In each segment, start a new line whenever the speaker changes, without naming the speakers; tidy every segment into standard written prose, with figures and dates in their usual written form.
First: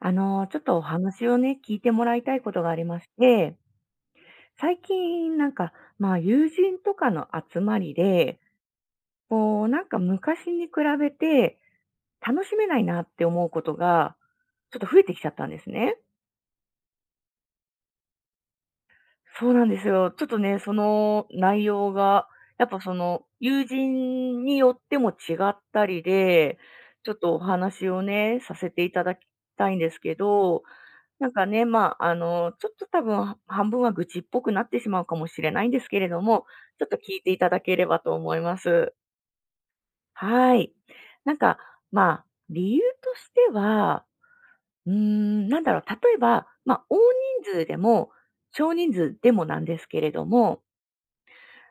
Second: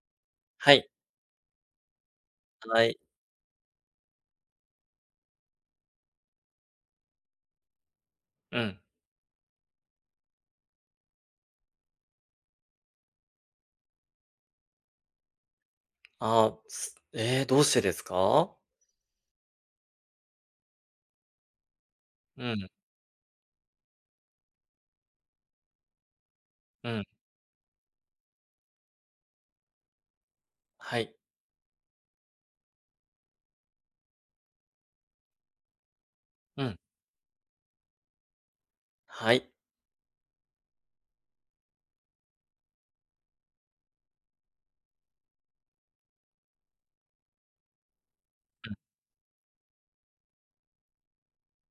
ちょっ
は
とお
い、
話をね、聞いてもらいたいことがあり
は
ま
い。
して、最近なんか、まあ、友人とかの集まりで、
うん。
なんか昔に比べて楽しめないなって思うことが、ちょっと増えてきちゃったんですね。
ああ、すええ、どうしてですか？
そうなんですよ。ちょっとね、その内容が、
う
やっ
ん、
ぱその友人によっても違ったりで、
うん。
ちょっとお話をね、させていただきたいんですけど、
はい。
なんかね、まあ、ちょっと多分は半分は愚痴っぽくなってしまうかもしれないんですけれども、
うん。
ちょっと聞いていただければと思います。
はい、
はい。なんか、まあ、理由としては、なんだろう、例えば、まあ、大人数でも、少人数でもなんですけれども、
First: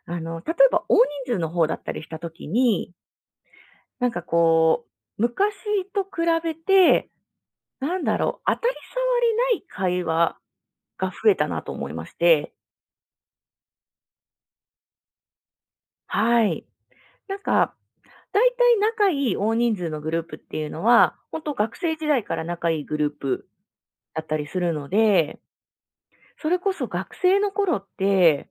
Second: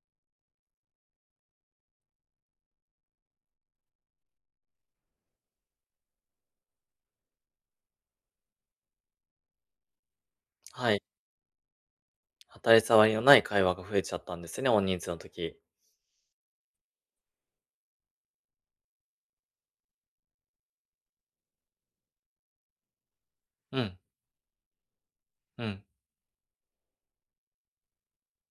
例えば大人数の方だったりしたときに、なんかこう、昔と比べて、なんだろう、当たり障りない会話
はい。
が増えたなと思いまして。
当たり障りのない会話が増えちゃったんですね、大人数の時。
はい。なんか、だいたい仲いい大人数のグループっていうのは、本当学生時代から仲いいグループ
うん、
だったりするので、
うん。
それこそ学生の頃って、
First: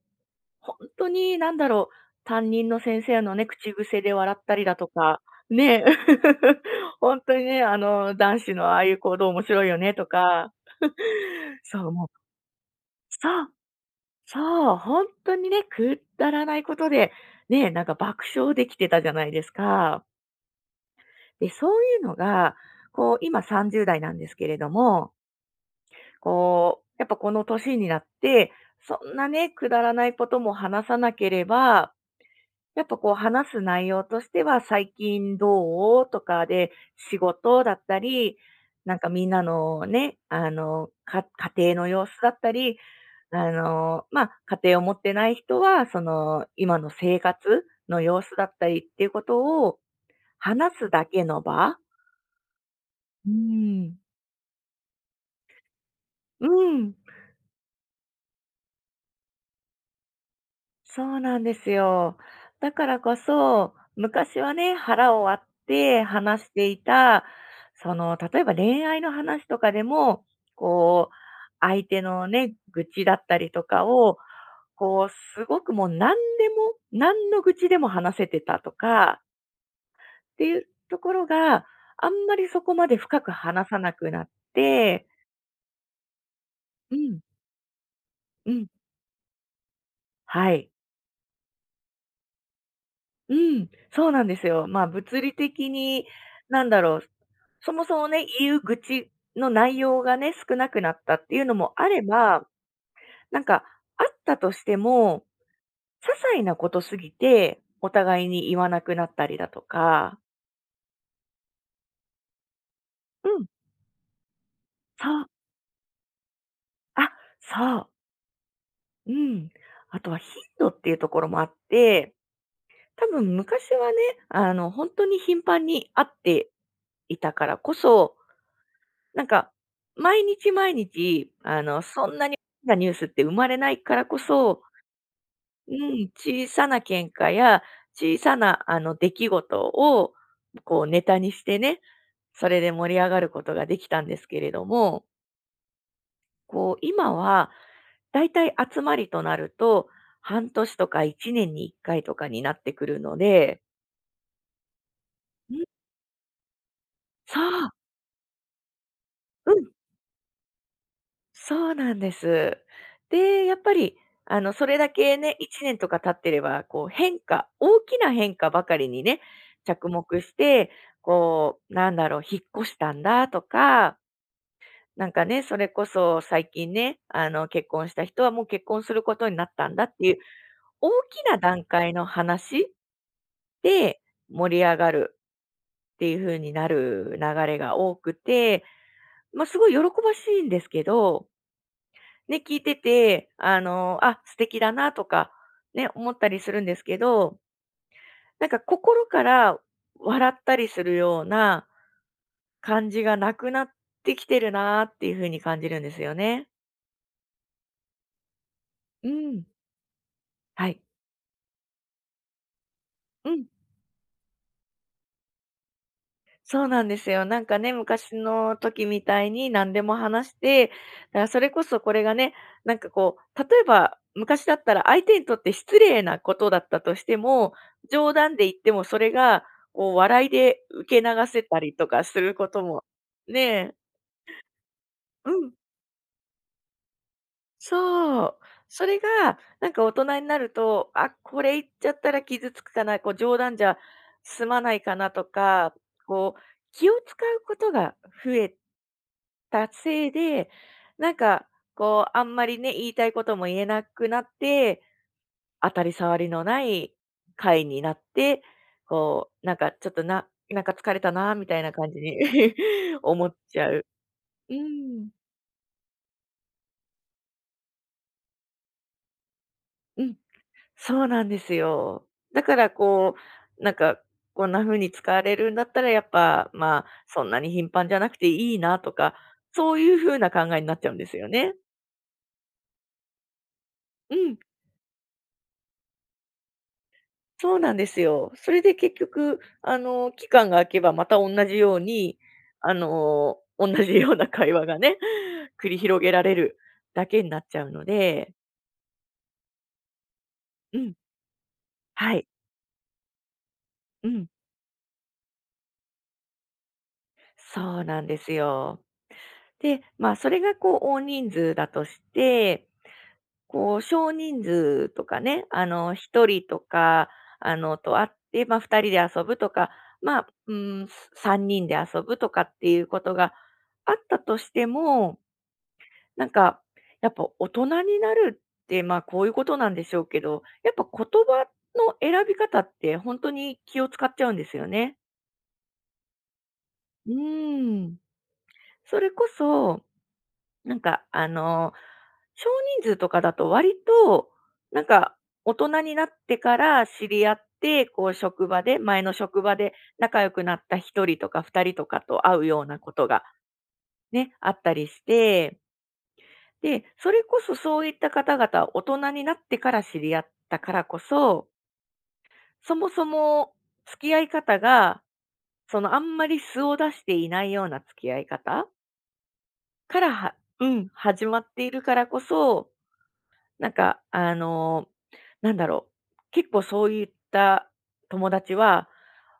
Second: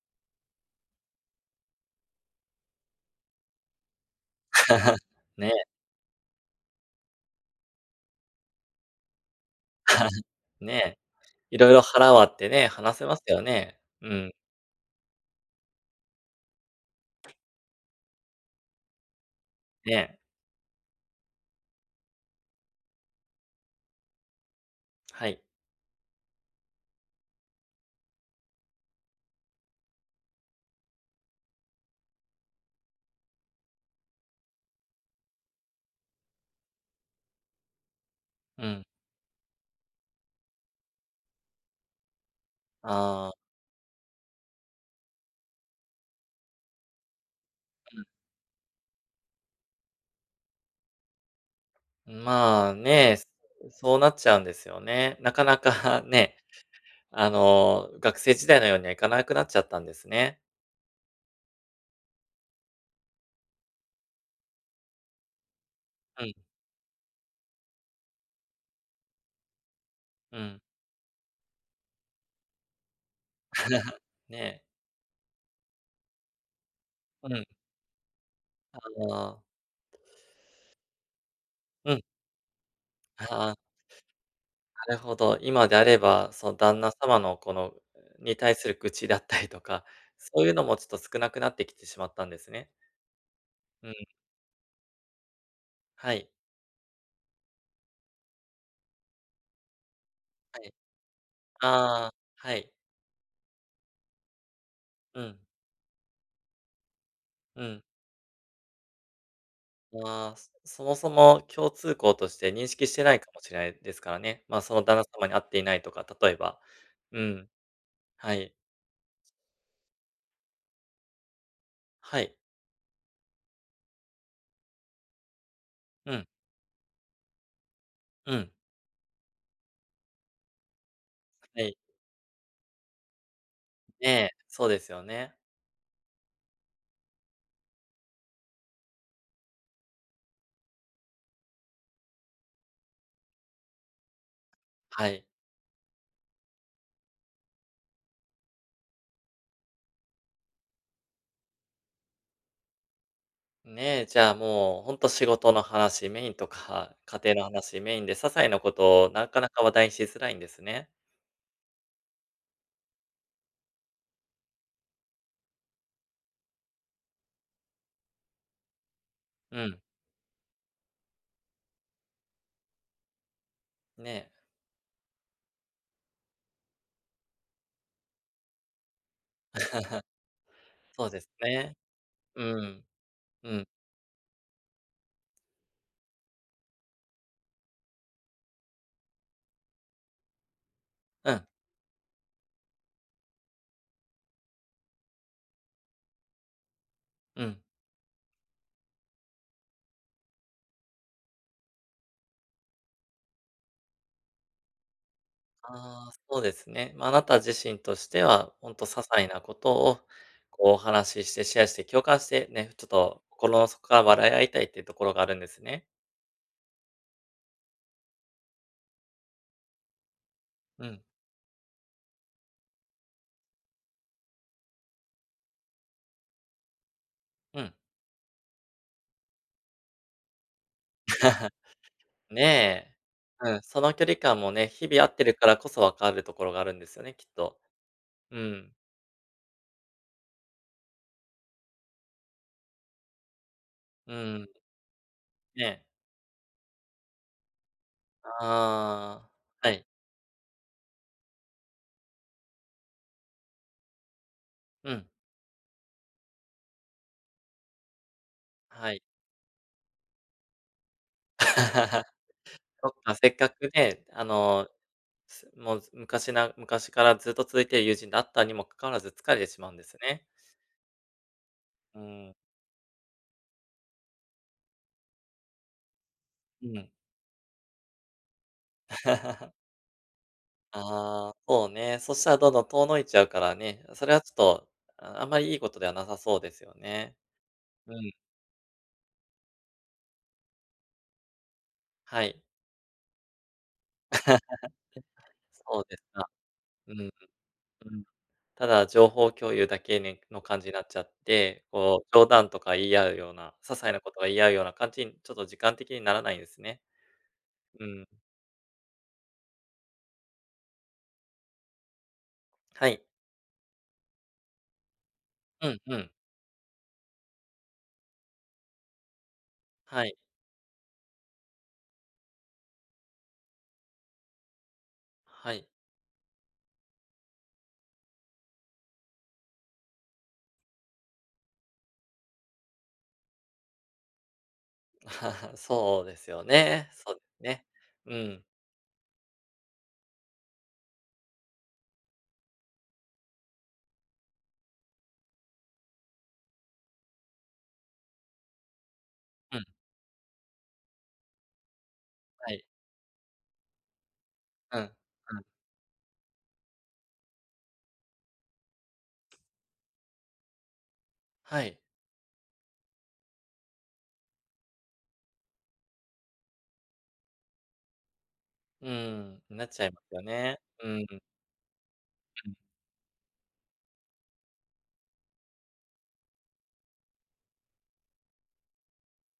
本当になんだろう、担任の先生のね、口癖で笑ったりだと か、
ね。
ね、本当にね、男子のああいう行動面白いよねとか、
ね、色々
そう、も
腹
う、
割ってね、話せますよ
そう
ね。うん、
そう、本当にね、くだらないことで、ね、なんか爆笑できてたじゃないですか。
ね、
で、そういうのが、こう、今30代なんですけれども、
はい。
こう、やっぱこの年になって、そんなね、くだらないことも話さなければ、やっぱこう話す内容としては、最近どうとかで、仕事だったり、
うん。
なんかみんなのね、家庭の様子だったり、
ああ、
まあ、家庭を持ってない人は、その、今の生活の様子だったりっていうことを話すだけの場。
まあ、ね、
う
そ
ん。
うなっちゃうんですよね。なかなか ね、
うん、
学生時代のようにはいかなくなっちゃったんですね。
そうなんですよ。だからこそ、昔はね、腹を割って
うん、
話していた、その、例えば恋愛の話とかでも、
うん。
こう、相手のね、愚痴だったりとか を、
ね。
こう、すごくもう何でも、何
う
の
ん、
愚痴でも話せてたと
あ
かっ
あ、
ていうところが、
うん、
あんまりそこまで深く
ああ、
話さなくなっ
なる
て。
ほど。今であれば、その旦那
う
様
ん、
のに
う
対
ん、
する愚痴だったりとか、そうい
は
うの
い。
もちょっと少なくなってきてしまったんですね。
うん、
うん、
そうなんですよ。まあ、物理的に、
はい、
なんだろう、そもそもね、言う愚痴の内容がね、少
は
な
い。
くなったっていうのもあれ
ああ、
ば、
はい。
なんか、あったとして
う
も、
ん、
些細なことすぎて、
うん。
お互いに言わなくなったりだとか。
まあ、もそも共通項として認識してないか
う
も
ん、
しれないですからね。まあ、その旦那
そう、
様に会っていないとか、例えば。
あ、
うん、
そう、
はい、
うん。あとは頻度っていうところもあって、
はい。
多分昔はね、本当に頻繁に会っ
うん、
ていたからこそ、
うん、
なんか、毎日毎日、
はい。
そんなに大きなニュースって生まれないから
ね
こ
え、
そ、
そうですよね。
うん、小さな喧嘩や小さな、出来事を、こう、ネタにしてね、それで盛り上がることができたんですけれども、
はい。
こう、今は、だいたい集まりとなると、半年とか1年に1回とかになってくるので。
ねえ、じゃあもう、ほんと仕事
う
の
ん、
話メインとか、家庭
そ
の
う、
話メインで、些細なことをなかな
う
か
ん。
話題にしづらいんですね。
そうなんです。で、やっぱり、それだけね、1年とか経ってれば、こう、大きな変化ばかりにね、
うん、
着目して、こう、なんだろう、引っ越したんだとか、
ねえ。
なんかね、それこそ最近ね、結婚した人はもう結婚することになったんだっ ていう、大
そうで
き
す
な段
ね。
階の
う
話
ん、うん、
で盛り上がるっていう風になる流れが多くて、まあ、すごい喜ばしいんですけど
うん、
ね、聞いてて、あ、素敵だなとか、ね、思ったりするんですけど、
うん。
なんか心から笑ったりするような感じがなくなってきてるなっていう風に感じるんです
ああ、
よ
そう
ね。
ですね。まあ、あなた自身としては、ほんと些
う
細な
ん。
ことを、
は
こうお
い。
話ししてシェアして共感して、ね、ちょっと
うん、
心の底から笑い合いたいっていうところがあるんですね。
そうなんですよ。なんかね、昔の時みたいに何でも話して、だか
うん、
らそれこそこれがね、なんかこう、例えば昔だったら相手にとって失礼なことだったとしても、
うん。
冗談で言ってもそれがこう笑いで受け流せ たりとかすることも、
ねえ。
ね
うん、
え、
その距離感もね、日々会って
う
るか
ん、
らこそ分かるところがあるんですよね、きっと。
そう。
うん、
それがなんか大人になると、あ、これ言っちゃったら傷つくかな、こう冗談じゃ
う
済
ん、
まないかなとか、
ね、
こう気を使うことが増え
ああ、は
達
い、
成で、なんか、こう、あんまりね、言いたいことも言えなくなって、
うん、
当たり障りのない回になって、
はい。
こう、なんかちょっとなんか疲れたなみたいな感じ に
そっ か、
思
せ
っ
っか
ちゃ
く
う。
ね、
うん、
すもうず昔な昔からずっと続いている友人であったにもかかわらず疲れてしまうんです
うん、
ね。
そうなんです
う
よ。
ん、
だからこう、なんか、こんな風に使われるんだったらやっぱ、
う
まあ、
ん。
そんなに頻繁じゃなくていいなとか、そういう風な考えになっちゃうんですよ
ああ、
ね。
そうね、そしたらどんどん遠のいちゃうからね、そ
う
れはちょっ
ん。
と、あんまりいいことではなさそうですよね。
そうなんで
う
す
ん、
よ。それで結局、期間が空けばまた同じように、
はい。
同じような会 話がね、繰り
そうで
広
す
げら
か。
れる
うん、
だけになっちゃうの
うん。
で。
ただ情報共有だけねの感じに
う
なっ
ん、
ちゃって、こう
は
冗
い、
談とか言い合うような、些細な
う
こと
ん、
が言い合うような感じに、ちょっと時間的にならないんですね。
そう
う
なん
ん。
ですよ。で、まあ、それがこう大人数だとして、
はい。
こう少人数とかね、
うんうん。
一人とか、と会って、まあ、二人で遊ぶとか、
はい。
まあ、うん、三人で遊ぶとかっていうことがあったとしても、
はい。
なんか、やっぱ大人になるって、まあ、こういうことなんでしょうけど、やっぱ言葉の選び方って本当に気を使っちゃうんですよね。
そうですよね。
う
そうですね。
ーん。
うん。
それこそ、なんか、少人数とかだと割と、なんか、大人になってから知り合って、こう職場で、前の職場
うん、
で仲良くなった1人とか2人とかと会う
は
よ
い。
うなことがね、あった
うん。
りし
うん。
て。で、それこそそういった方々、大人になってから知り合ったからこそ、
はい。
そもそも付き合い方が、そのあんまり素を出していないような付き合い方
うん、なっちゃい
か
ま
ら
すよ
は、
ね。
うん、
うん、うん。
始まっているからこそ、なんか、なんだろう、結構そういった友達は、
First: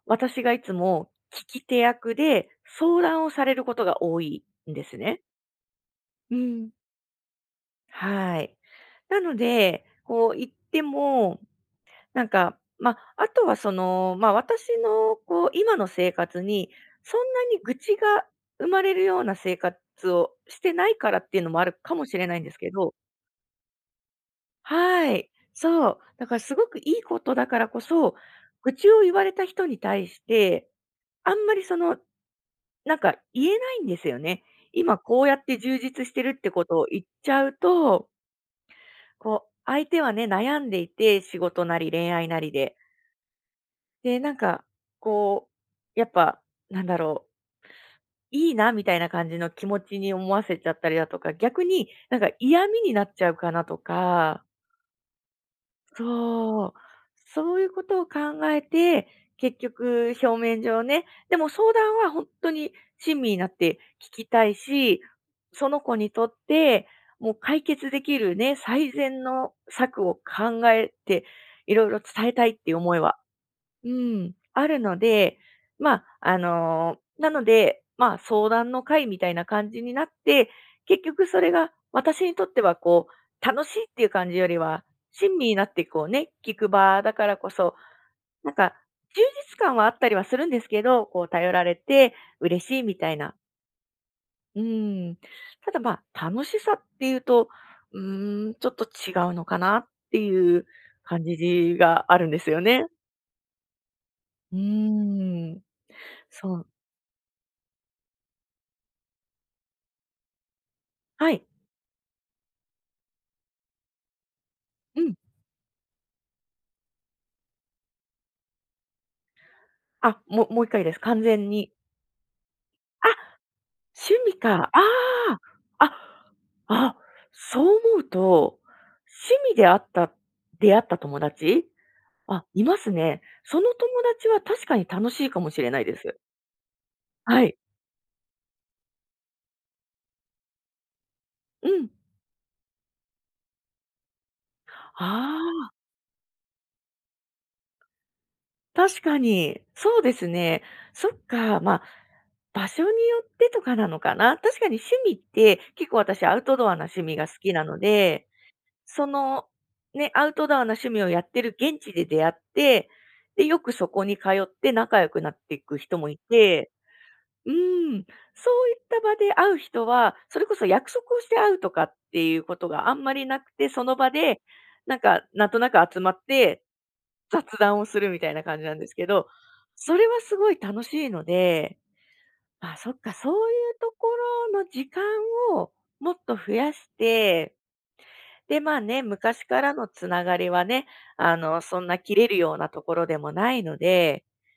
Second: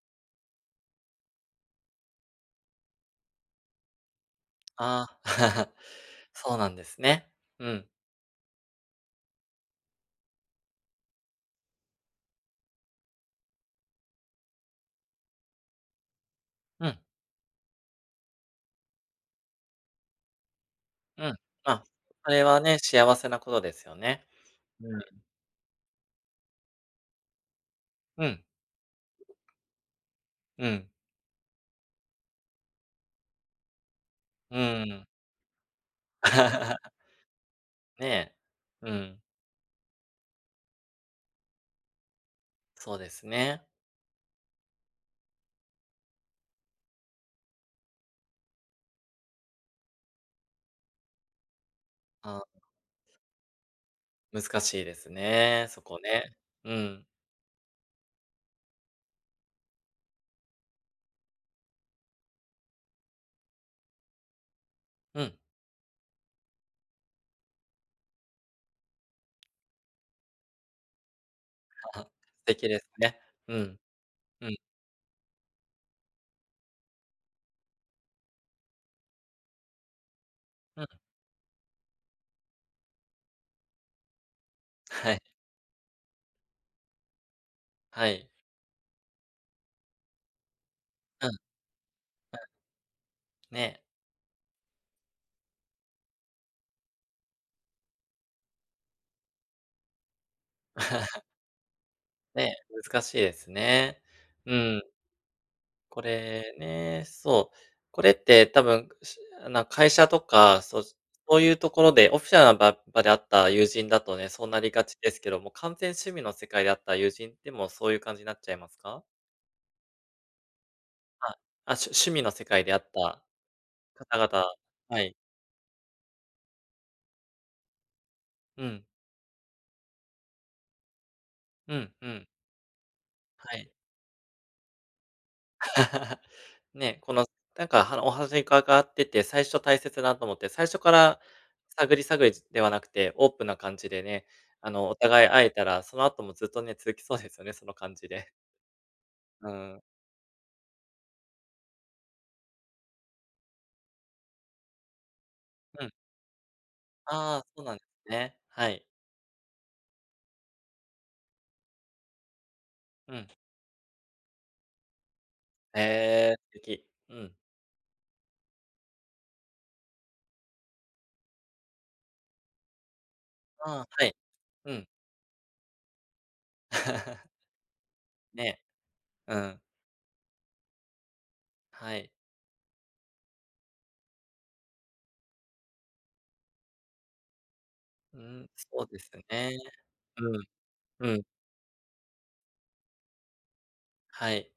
私がいつも聞き手役で相談をされることが多いんです
あ
ね。
あ、
う
そうな
ん。
んですね。うん、
はい。なので、こう言っても、なんか、まあ、あとはその、まあ、私のこう、今の生活に、
うん、
そんなに愚痴が生まれるような生活をしてないから
う
っ
ん。
ていうのもある
あ、
かもしれ
そ
ない
れ
んです
は
け
ね、
ど。
幸せなことですよね。うん、
はい、そう。だからすごくいいことだからこそ、
うん、
愚痴を言われた人に対し
う
て、
ん、
あんまりその、なんか言えないんですよね。
う
今
ん。
こうやって充実してるってことを 言っちゃうと、
ねえ。うん。
こう、相手はね、悩んでいて、仕事なり恋愛なりで。
そうですね。
で、なんか、こう、やっぱ、なんだろう、いいなみたいな感じの気持ちに思わせちゃったりだとか、逆になんか
あ、
嫌味になっちゃうかなとか、
難しいですね、そこね。
そう、
うん。
そういうことを考えて、結局表面上ね、でも相談は本当に親身になって聞きたいし、
うん。
その子にとって、もう解決できるね、最善の策を考えて、いろい ろ
あ素
伝えたいっ
敵
ていう
です
思いは
ね。うん。
うん、
うん。
あるので、まあ、なので、まあ、相談の会みたいな感じになって、
うん。
結局それが私にとってはこう、楽しいっていう感じよりは、
はい。
親身になってこうね、聞く場だからこそ、
はい。
なんか充実感はあったりはするんですけど、こ
うん、
う
うん。
頼られて嬉しいみたいな。
ねえ。
うん。ただ、まあ、楽しさっていうと、うーん、ちょっと違うのかなっていう感 じがあるんです
ね
よ
え、
ね。
難しいですね。う
う
ん。
ーん。
これ
そう。
ね、そう。これって多分、会社とか、
は
そう
い。
いうところで、オフィシャルな場で会った友人だとね、そうなりがち
う
で
ん。
すけども、完全趣味の世界で会った友人でもそういう感じになっちゃいますか？
あ、もう一回です。完
はい。
全に。
あ、趣味の世界であっ
あ、
た
趣
方
味
々
か。
はい。
ああ。あ、あ、そう思うと、
うん。
趣味であった出会った友達、
うんうん。
あ、いますね。
は
その
い。
友達は確かに楽しいかもしれないです。
ね、この、
はい。
なんか、お話伺ってて、最初大切だなと思って、最初から
うん。
探り探りではなくて、オープンな感じでね、お互い
あ
会えた
あ、
ら、その後もずっとね、続きそうですよね、その感じで。
確か
う
に。
ん。
そうですね。そっか、まあ、場所によってとかなのかな。確かに趣味って、
う
結
ん。
構私アウトドアな趣味が好
ああ、
き
そ
な
うなん
の
です
で、
ね。はい。
その、ね、アウトドアな趣味をやってる現地で出会って、
うん。
で、よくそこに通って仲良くなっていく人もい
へえ、素
て、
敵。うん。
うーん、そういった場で会う人は、それこそ約束をして会うとかっていうことがあんまりなくて、
あ
そ
あ、
の
は
場
い。
で、
うん。
なんか、なんとなく集まって雑 談をするみたいな感
ね。
じなんですけど、
うん。
それはすごい楽しいので、
はい。
あ、そっか、そういうところの時間をもっと増やして。
うん、
で、まあ
そうで
ね、
す
昔
ね。
からのつなが
うん。
りはね、
うん、
そんな切れるようなところでもないので、
はい。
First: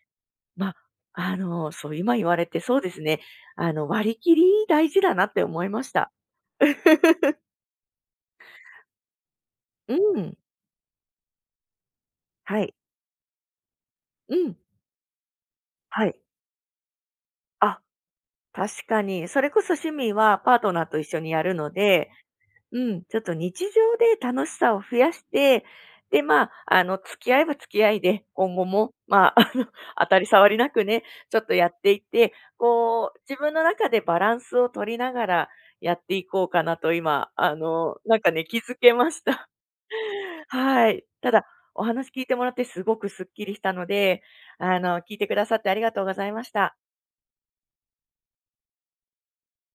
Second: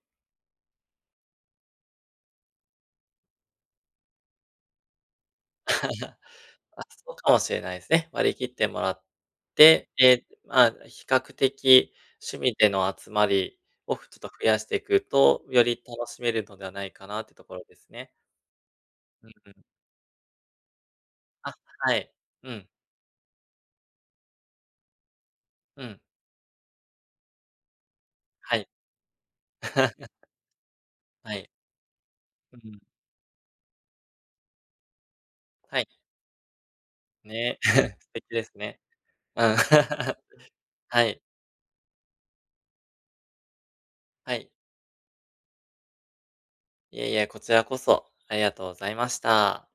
まあ、そう、今言われてそうですね、割り切り大事だなって思いました。
あ、そう かもしれないですね。割り切ってもらって、
う
で、
ん。
まあ、比較的趣味
は
で
い。
の集まりをちょっと
う
増
ん。
やしていくと、より
は
楽
い。
しめるのではないかなってところで
あ、
すね。
確か
う
に。
ん
そ
う
れこ
ん。
そ趣味はパートナーと一緒にや
あ、
るの
は
で、
い。うん、
うん、ちょっと日常で楽しさを増やして、
うん、
で、まあ、付き合えば付き合いで、今
は
後
い。
も、まあ、当 たり障りなくね、ち
は
ょっ
い。
とやっていって、
うん。
こう、自分の中でバランスを取りながら
はい。
やっていこうかなと今、
ね、素
なん
敵
かね、
です
気づ
ね。
けまし
う
た。
ん。
はい。
はい、
ただ、お話聞いてもらってすごくすっきりしたので、
はい。
聞いてくださってありがとうございました。
いえいえ、こちらこそありがとうございました。